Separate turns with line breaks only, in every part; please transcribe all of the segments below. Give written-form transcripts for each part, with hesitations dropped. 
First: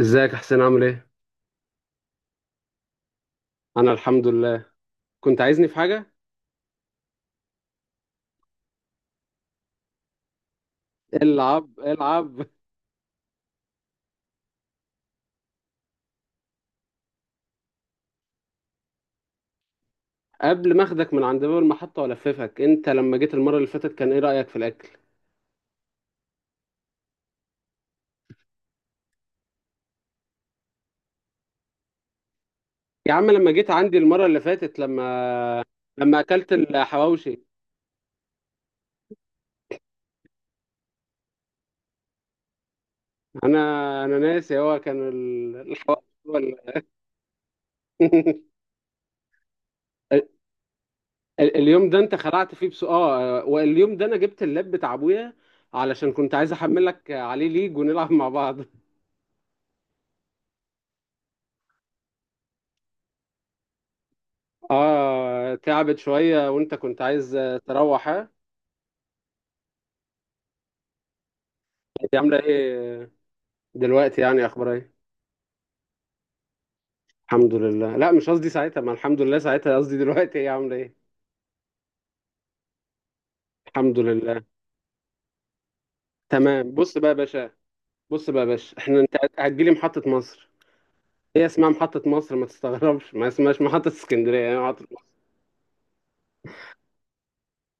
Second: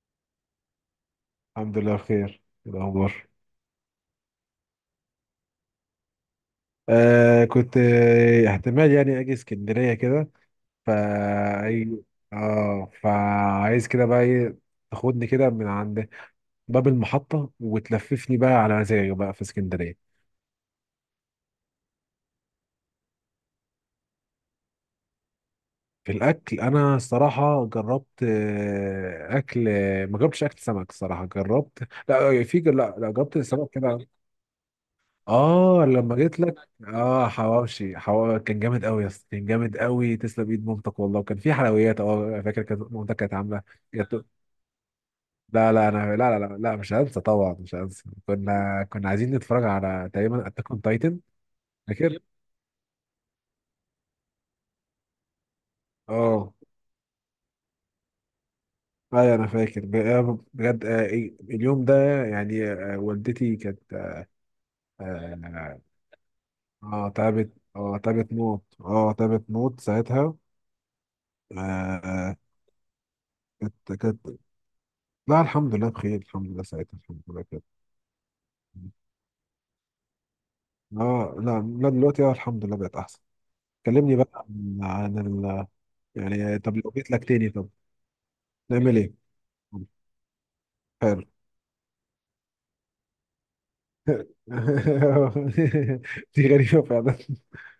ازيك يا حسين، عامل ايه؟
الحمد لله بخير. إيه الأخبار؟
انا الحمد لله. كنت عايزني في حاجة؟
آه كنت احتمال يعني أجي اسكندرية كده. فا
العب
أي.
العب.
آه فعايز كده بقى إيه. تاخدني كده من عند باب المحطة وتلففني بقى على مزاجي بقى في اسكندرية.
قبل ما اخدك من عند باب المحطة والففك، انت لما جيت المرة اللي فاتت كان ايه رأيك في الاكل؟
في الأكل أنا الصراحة جربت أكل. ما جربتش أكل سمك، الصراحة جربت. لا في، لا
يا عم،
جربت
لما جيت
سمك
عندي
كده.
المرة اللي فاتت
اه لما
لما
جيت
اكلت
لك. اه
الحواوشي.
حواوشي، حواوشي كان جامد قوي يا اسطى، كان جامد قوي، تسلم ايد مامتك والله. وكان في حلويات، اه فاكر كانت مامتك كانت
انا
عامله
انا
جاتو-
ناسي، هو كان
لا لا
الحواوشي
انا لا مش هنسى، طبعا مش هنسى. كنا عايزين نتفرج على
ال-
تقريبا اتاك اون تايتن.
اليوم ده انت
فاكر.
خلعت فيه بس واليوم ده انا جبت اللاب بتاع ابويا علشان كنت عايز
اه
احملك عليه ليج ونلعب مع بعض.
ايوه انا فاكر بجد. إيه، اليوم ده يعني، والدتي كانت.
اه،
اه
تعبت شوية وانت كنت عايز
تعبت، اه
تروح، ها؟
تعبت موت، اه تعبت موت ساعتها. آه،
هي
آه،
عاملة ايه
كانت.
دلوقتي؟ يعني اخبارها ايه؟
لا الحمد لله بخير، الحمد لله ساعتها الحمد لله
الحمد
كده.
لله. لا، مش قصدي ساعتها، ما الحمد لله ساعتها، قصدي دلوقتي هي عاملة ايه؟
اه لا لا دلوقتي اه الحمد لله بقت احسن.
الحمد
كلمني
لله.
بقى عن ال، يعني
تمام،
طب لو
بص بقى
جيت
يا
لك تاني
باشا
طب
بص بقى يا باشا
نعمل
احنا انت
ايه؟
هتجيلي محطة مصر.
حلو.
هي اسمها محطة مصر، ما تستغربش، ما اسمهاش محطة اسكندرية، يعني محطة مصر.
دي غريبة فعلا.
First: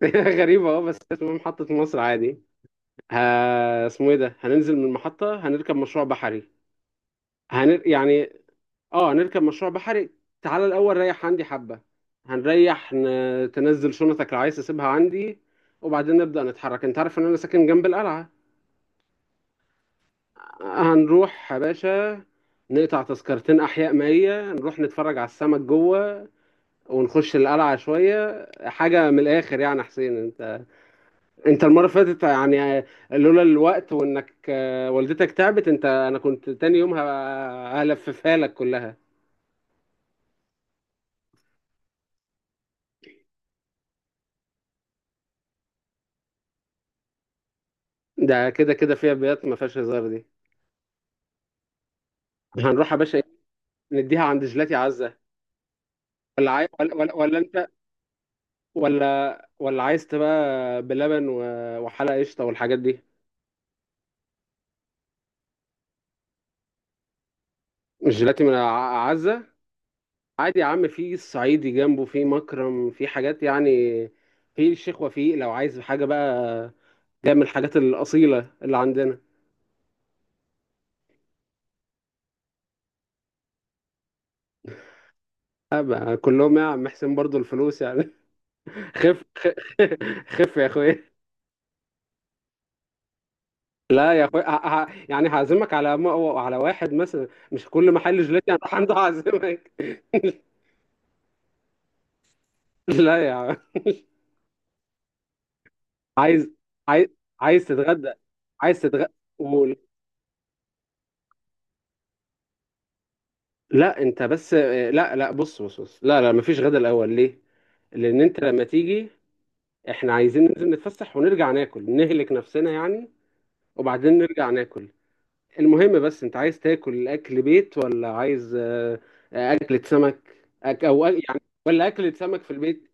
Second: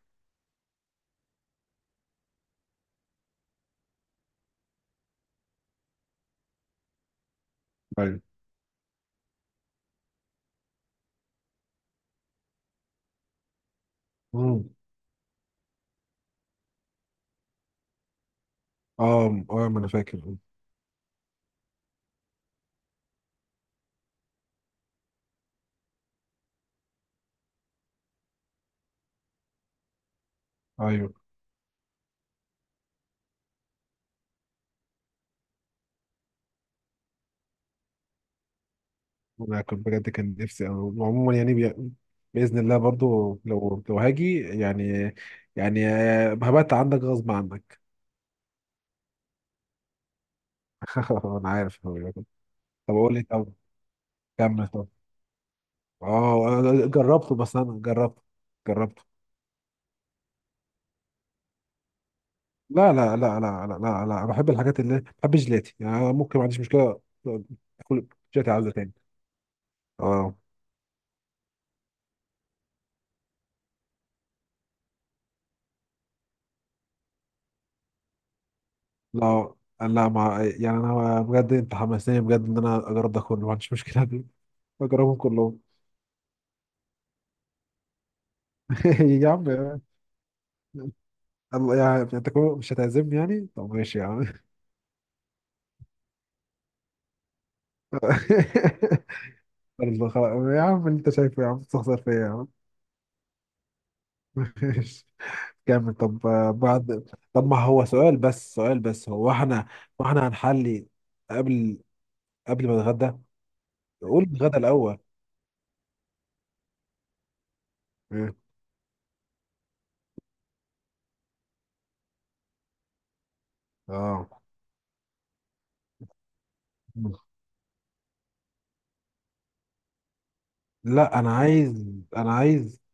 غريبة، اه، بس اسمها محطة مصر عادي. ها، اسمه ايه ده، هننزل من المحطة، هنركب مشروع بحري.
ايوه.
يعني اه نركب مشروع بحري. تعالى الاول ريح عندي حبه. هنريح تنزل شنطك لو عايز
مم.
تسيبها عندي، وبعدين نبدا نتحرك. انت عارف ان انا ساكن جنب القلعه.
اه اه ما انا فاكر.
هنروح يا باشا، نقطع تذكرتين احياء مائيه، نروح نتفرج على السمك جوه، ونخش القلعه شويه، حاجه من الاخر يعني. حسين، انت
ايوه
انت المره اللي فاتت يعني، لولا الوقت وانك والدتك تعبت انت، انا كنت تاني يوم هلففها لك كلها.
انا كنت بجد كان نفسي عموما يعني بي، باذن الله برضو لو هاجي يعني، يعني هبات عندك غصب عنك.
ده كده كده فيها بيات ما فيهاش هزار دي.
انا عارف. طب
هنروح يا
اقول
باشا،
لك. طب
نديها عند
كمل.
جيلاتي
طب
عزة.
اه
ولا عاي...
أنا
ولا, ولا
جربته،
ولا
بس
انت،
انا جربته جربته
ولا عايز تبقى بلبن وحلقة قشطة والحاجات
لا
دي.
لا لا لا لا لا لا بحب الحاجات اللي، بحب الجيلاتي يعني، أنا ممكن ما عنديش مشكله اكل
الجيلاتي
جيلاتي
من
عاوزه تاني.
عزة.
اه
عادي يا عم، في الصعيدي جنبه، في مكرم، في حاجات يعني. في الشيخ وفيق لو عايز حاجة بقى، جاية من الحاجات الأصيلة اللي عندنا.
لا لا، ما يعني انا بجد انت حمسني بجد ان انا اجرب ده كله، ما عنديش مشكله دي. بجربهم كلهم.
أبقى كلهم يا عم حسين، برضو الفلوس يعني. خف
يا عم،
خف يا اخويا.
الله يعني انت كمان مش هتعزمني يعني؟ طب ماشي يا
لا يا
عم.
اخويا، يعني هعزمك على على واحد مثلا، مش كل محل جيلاتي هنروح عنده هعزمك.
الله خلاص يا عم، اللي انت شايفه يا عم، تستخسر فيا يا عم.
لا يا عم.
ماشي. كامل طب
عايز
بعد.
عايز
طب ما
عايز
هو
تتغدى؟
سؤال، بس
عايز
سؤال، بس
تتغدى؟
هو احنا
قول.
واحنا هنحلي قبل، قبل ما نتغدى؟
لا، انت
قول
بس،
الغدا الاول.
لا لا، بص بص بص، لا لا، مفيش غدا الاول. ليه؟ لان
إيه؟
انت لما تيجي، احنا عايزين ننزل نتفسح، ونرجع ناكل نهلك نفسنا يعني. وبعدين
اه
نرجع ناكل. المهم بس، انت عايز تاكل اكل بيت، ولا عايز اكلة سمك؟
لا انا
يعني ولا
عايز،
اكلة
انا
سمك في
عايز،
البيت؟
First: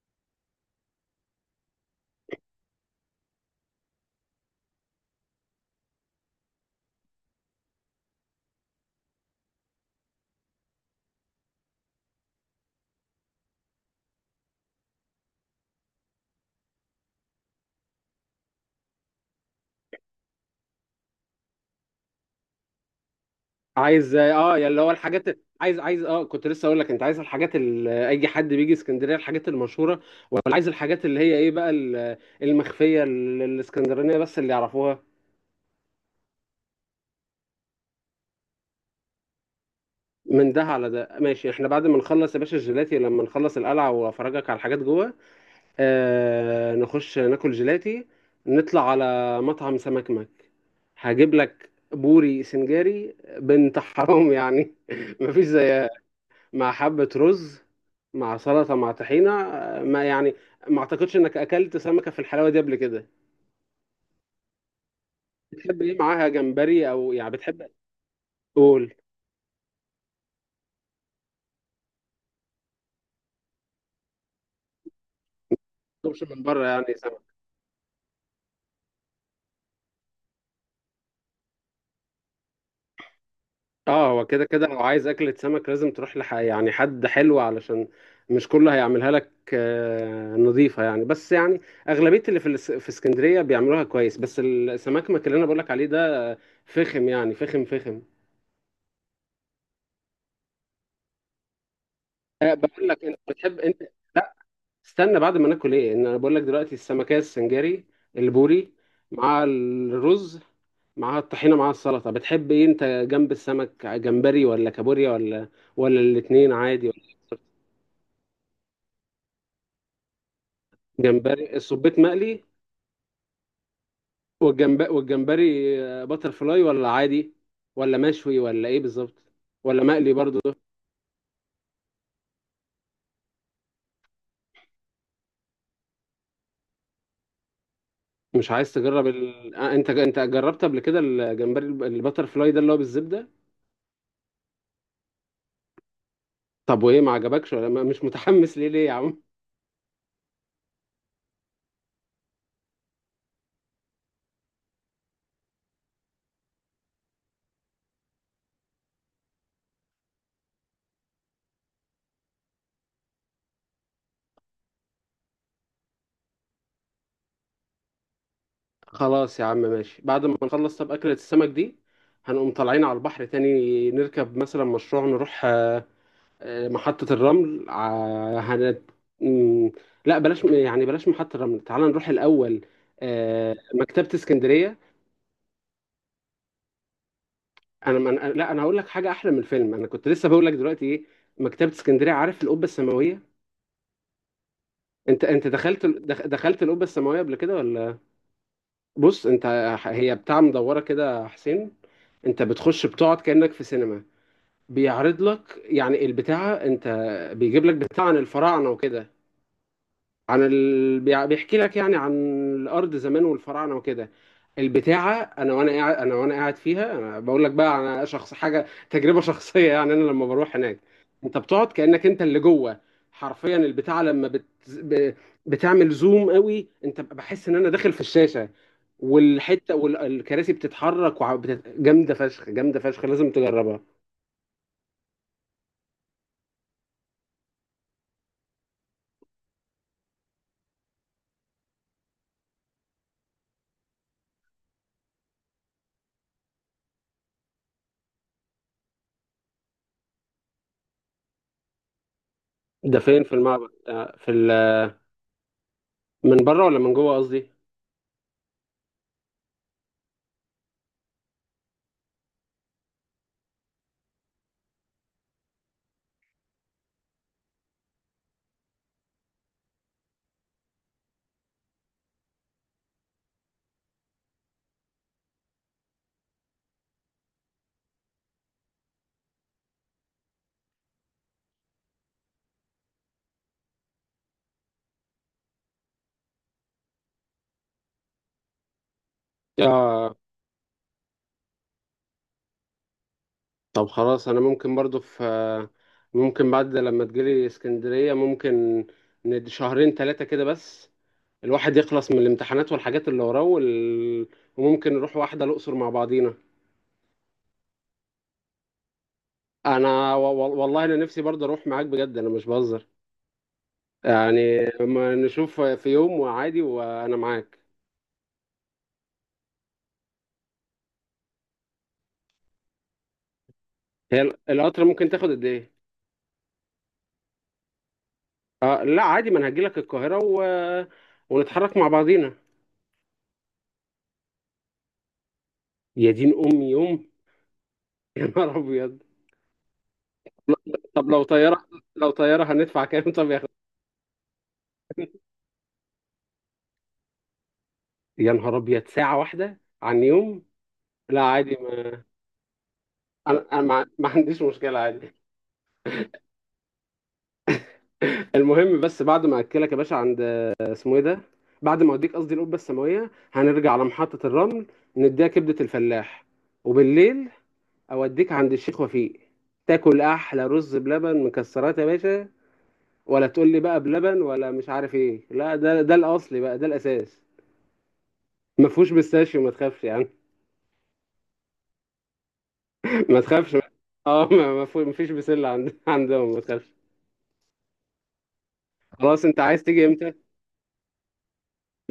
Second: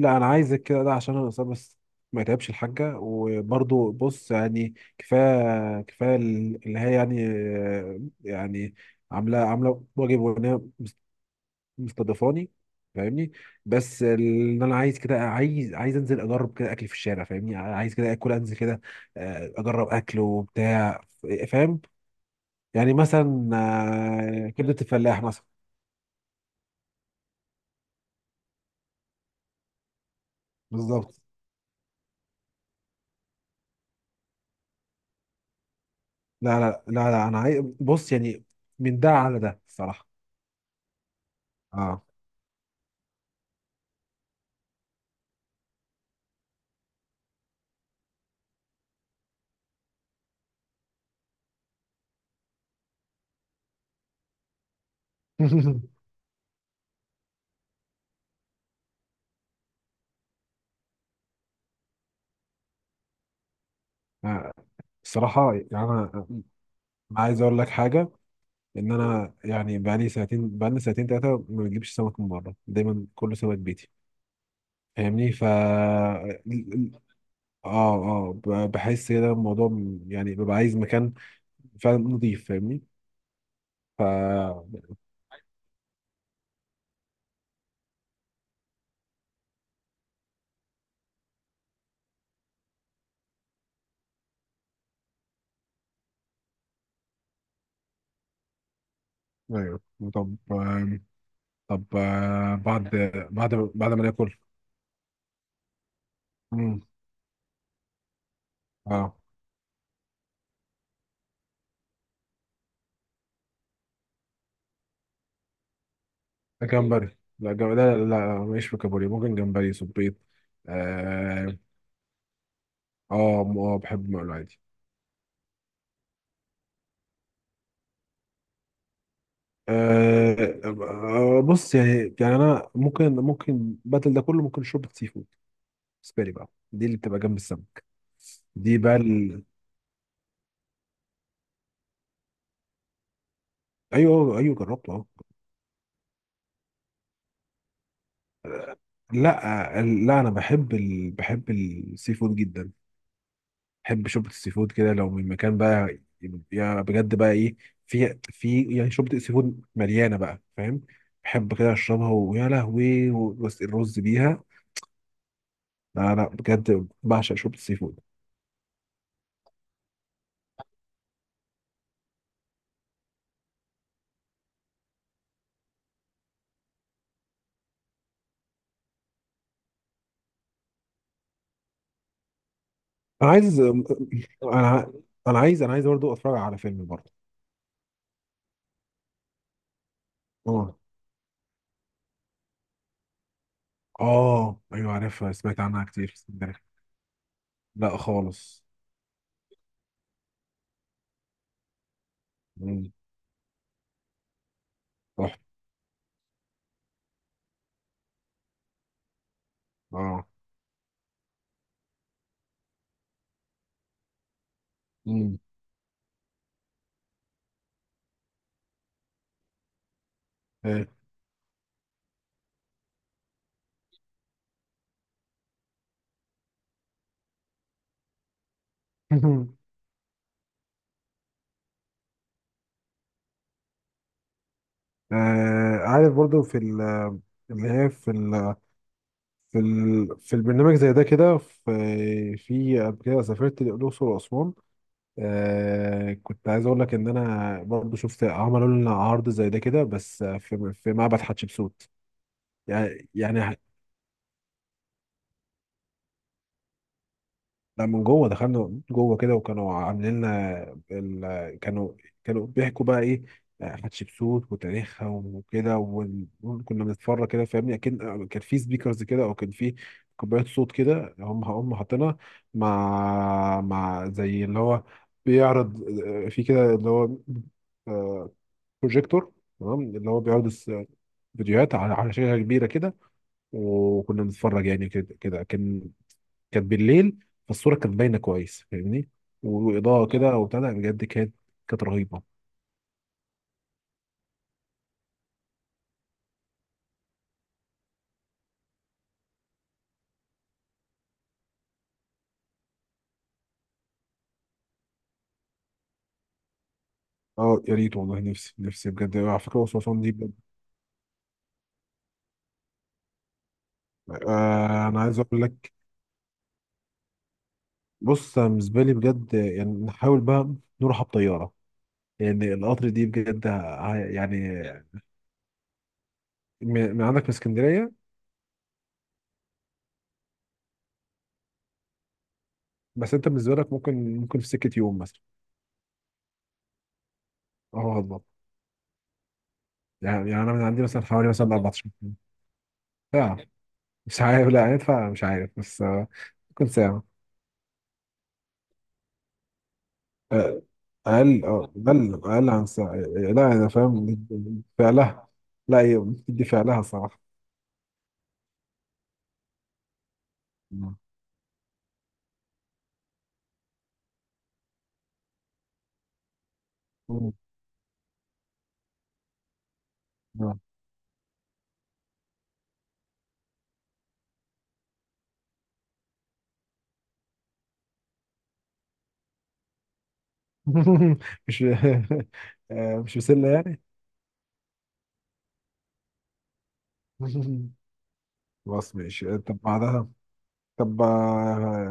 لا انا عايزك كده ده عشان انا اصلا بس ما يتعبش الحاجه. وبرضو بص يعني، كفايه كفايه اللي هي يعني، يعني عامله، عامله واجب وان هي مستضيفاني، فاهمني. بس ان انا عايز كده، عايز، عايز انزل اجرب كده اكل في الشارع، فاهمني، عايز كده اكل انزل كده اجرب اكل وبتاع، فاهم، يعني مثلا
عايز يا
كبده
اللي هو
الفلاح
الحاجات،
مثلا.
عايز كنت لسه اقول لك، انت عايز الحاجات اللي اي حد بيجي اسكندريه، الحاجات المشهوره، ولا عايز الحاجات
بالظبط.
اللي هي ايه بقى المخفيه الاسكندرانيه، بس اللي يعرفوها.
لا انا عايز بص يعني، من ده على ده الصراحه.
من ده على ده ماشي، احنا بعد ما
اه.
نخلص يا باشا الجيلاتي، لما نخلص القلعه وافرجك على الحاجات جوه، نخش ناكل جيلاتي، نطلع على مطعم سمك هجيب لك بوري سنجاري بنت حرام يعني، مفيش زيها، مع حبة رز، مع سلطة، مع طحينة، ما يعني ما اعتقدش انك اكلت سمكة في الحلاوة دي قبل كده.
آه، الصراحه
بتحب
يعني
ايه
انا
معاها، جمبري او يعني
عايز اقول
بتحب،
لك حاجه، ان
قول.
انا يعني بقالي ساعتين، بقالي ساعتين ثلاثه ما بجيبش سمك من بره، دايما كله سمك بيتي، فاهمني. ف
ما تطلبش من بره يعني سمك.
اه اه بحس كده الموضوع يعني ببقى عايز مكان فعلا نظيف، فاهمني. ف
اه، هو كده كده، لو عايز اكلة سمك لازم تروح يعني حد حلو، علشان مش كله هيعملها لك نظيفة يعني، بس يعني اغلبية اللي في في اسكندرية بيعملوها كويس، بس السمك اللي انا بقول لك عليه ده فخم يعني، فخم فخم.
ايوه. طب طب
أه، بقول
بعد،
لك، انت
بعد
بتحب انت،
ما ناكل.
استنى بعد ما ناكل ايه، ان انا بقول لك دلوقتي
مم.
السمكية السنجاري، البوري،
اه
مع الرز، مع الطحينة، مع السلطة، بتحب ايه انت جنب السمك، جمبري ولا كابوريا، ولا الاتنين عادي، ولا؟
جمبري، لا جم... لا لا لا، ماليش في كابوريا، ممكن جمبري صبيط.
جمبري
اه
الصبيط مقلي،
اه بحب مقلو عادي.
والجنب والجمبري، باتر فلاي ولا عادي، ولا مشوي، ولا ايه بالظبط؟ ولا مقلي برضو؟
آه بص يعني، يعني انا ممكن، ممكن بدل ده كله ممكن شوربه سي فود بالنسبه لي بقى، دي اللي بتبقى جنب السمك.
مش عايز
دي بقى
تجرب
ال،
ال... آه، انت جربت قبل كده الجمبري الباتر فلاي ده اللي هو بالزبدة؟
ايوه ايوه جربته اه.
طب وايه، ما عجبكش ولا مش متحمس ليه؟ ليه يا عم؟
لا لا انا بحب ال، بحب السي فود جدا. بحب شوربه السي فود كده لو من مكان بقى، يا بجد بقى ايه، في يعني شوربه السي فود مليانه بقى، فاهم؟ بحب كده اشربها ويا لهوي بس الرز بيها. لا لا بجد بعشق شوربه السي فود.
خلاص يا عم ماشي. بعد ما نخلص طب أكلة السمك دي، هنقوم طالعين على البحر تاني، نركب مثلا مشروع، نروح محطة الرمل ع- هن... مم، لا بلاش يعني، بلاش محطة الرمل، تعال نروح الأول
انا عايز، انا،
مكتبة اسكندرية.
انا عايز، انا عايز برضه اتفرج على فيلم برضه.
لا، أنا هقول لك حاجة أحلى من الفيلم. أنا كنت لسه بقول لك
اه
دلوقتي إيه، مكتبة اسكندرية، عارف القبة السماوية؟
اه ايوه
أنت
عارفها،
أنت
سمعت عنها
دخلت
كتير بس مش
دخلت
عارف.
القبة السماوية قبل كده
لا
ولا؟
خالص.
بص أنت، هي بتاع مدورة كده يا حسين. أنت بتخش
مم.
بتقعد كأنك في سينما. بيعرض
تحفه.
لك يعني البتاعة، انت بيجيب لك بتاع عن الفراعنة وكده،
اه.
عن بيحكي لك يعني عن الأرض زمان والفراعنة وكده. البتاعة،
مم.
أنا وأنا قاعد فيها، أنا بقول لك بقى، أنا شخص حاجة تجربة شخصية يعني. أنا لما بروح هناك،
إيه.
أنت بتقعد كأنك أنت اللي جوه، حرفيا. البتاعة لما بتعمل زوم قوي، أنت بحس إن أنا داخل في الشاشة، والحتة والكراسي بتتحرك، جامدة فشخ جامدة فشخ. لازم تجربها.
آه عارف برضو في اللي هي في ال، في في البرنامج زي ده كده، في، في قبل كده سافرت الأقصر وأسوان. آه كنت عايز أقول لك إن أنا برضو شفت، عملوا لنا عرض زي ده كده بس في معبد حتشبسوت
ده
يعني،
فين في
يعني
المعبد، من بره ولا من جوه قصدي؟
لا من جوه، دخلنا جوه كده وكانوا عاملين لنا ال، كانوا، كانوا بيحكوا بقى ايه، حتشبسوت وتاريخها وكده وكنا بنتفرج كده، فاهمني، اكيد كان في سبيكرز كده او كان في كوبايات صوت كده، هم حاطينها مع، زي اللي هو بيعرض، في كده اللي هو بروجيكتور، تمام، اللي هو بيعرض فيديوهات على، على شاشة كبيرة كده وكنا بنتفرج يعني، كده كده كان، كانت بالليل فالصوره كانت باينه كويس، فاهمني، واضاءه
اه،
كده وبتاع، لا، بجد كانت، كانت رهيبه.
طب خلاص، انا ممكن برضو في آه، ممكن بعد لما تجيلي اسكندرية، ممكن شهرين ثلاثة كده، بس الواحد يخلص من الامتحانات والحاجات اللي وراه وممكن نروح واحدة الأقصر مع بعضينا.
اه يا ريت والله، نفسي، نفسي بجد. على فكره الاقصر واسوان دي بجد.
والله انا نفسي برضو اروح معاك بجد، انا مش بهزر يعني،
آه انا
ما
عايز اقول
نشوف
لك،
في يوم وعادي وانا معاك.
بص أنا بالنسبه لي بجد يعني، نحاول بقى نروحها بطياره، يعني القطر دي بجد
هي
يعني،
القطر ممكن تاخد قد ايه؟
من من عندك من اسكندريه،
آه لا عادي، ما انا هجيلك القاهرة ونتحرك مع بعضينا.
بس انت بالنسبه لك ممكن، ممكن في سكه يوم مثلا.
يا دين امي، يوم؟
اه بالظبط.
يا نهار ابيض.
يعني، يعني انا من عندي مثلا
طب لو
حوالي مثلا
طيارة،
14
هندفع كام؟ طب يا
ساعه.
أخي؟
مش عارف، لا هندفع مش عارف بس ممكن ساعه.
يا نهار ابيض، ساعة واحدة عن يوم؟
آه،
لا
اقل،
عادي،
اه
ما
اقل، اقل عن ساعة.
انا،
لا انا
ما
فاهم.
عنديش مشكلة، عادي.
فعلها، لا هي بتدي فعلها صراحة.
المهم بس بعد ما اكلك يا باشا عند، اسمه
مم.
ايه ده، بعد ما اوديك قصدي القبة السماوية، هنرجع على محطة الرمل، نديها كبدة الفلاح، وبالليل
مم.
اوديك عند الشيخ وفيق، تاكل احلى رز بلبن مكسرات يا باشا. ولا تقول لي بقى بلبن ولا مش عارف ايه، لا ده الاصلي بقى، ده الاساس، ما فيهوش بيستاشيو، ما تخافش يعني.
مش مش
ما
مسلة
تخافش.
يعني.
اه، ما فيش بسله عندهم، ما تخافش.
خلاص
خلاص،
ماشي
انت
طب
عايز تيجي
بعدها.
امتى؟
طب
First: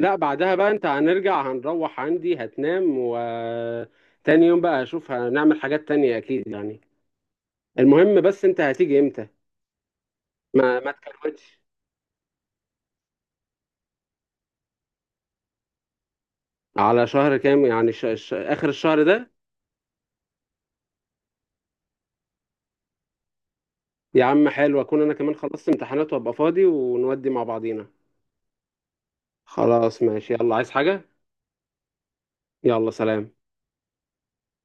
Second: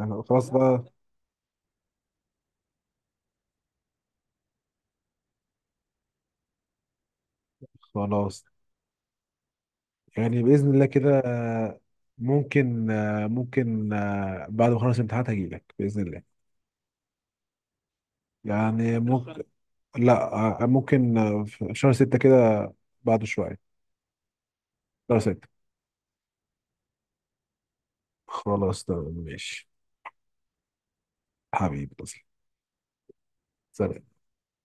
لا
خلاص
بعدها بقى،
بقى،
انت هنرجع هنروح عندي هتنام، و تاني يوم بقى هشوف، هنعمل حاجات تانية اكيد يعني. المهم بس،
خلاص.
انت هتيجي امتى؟
يعني بإذن
ما
الله
ما
كده،
تكروتش.
ممكن، ممكن بعد ما اخلص الامتحانات هجيلك بإذن الله.
على شهر كام يعني، اخر
يعني
الشهر ده؟
ممكن، لا ممكن في شهر ستة كده، بعده شوية.
يا عم حلو، اكون انا
شهر
كمان
ستة.
خلصت امتحانات وابقى فاضي ونودي مع بعضينا.
خلاص تمام ماشي.
خلاص ماشي، يلا، عايز حاجة؟
حبيبي.
يلا، سلام.
سلام.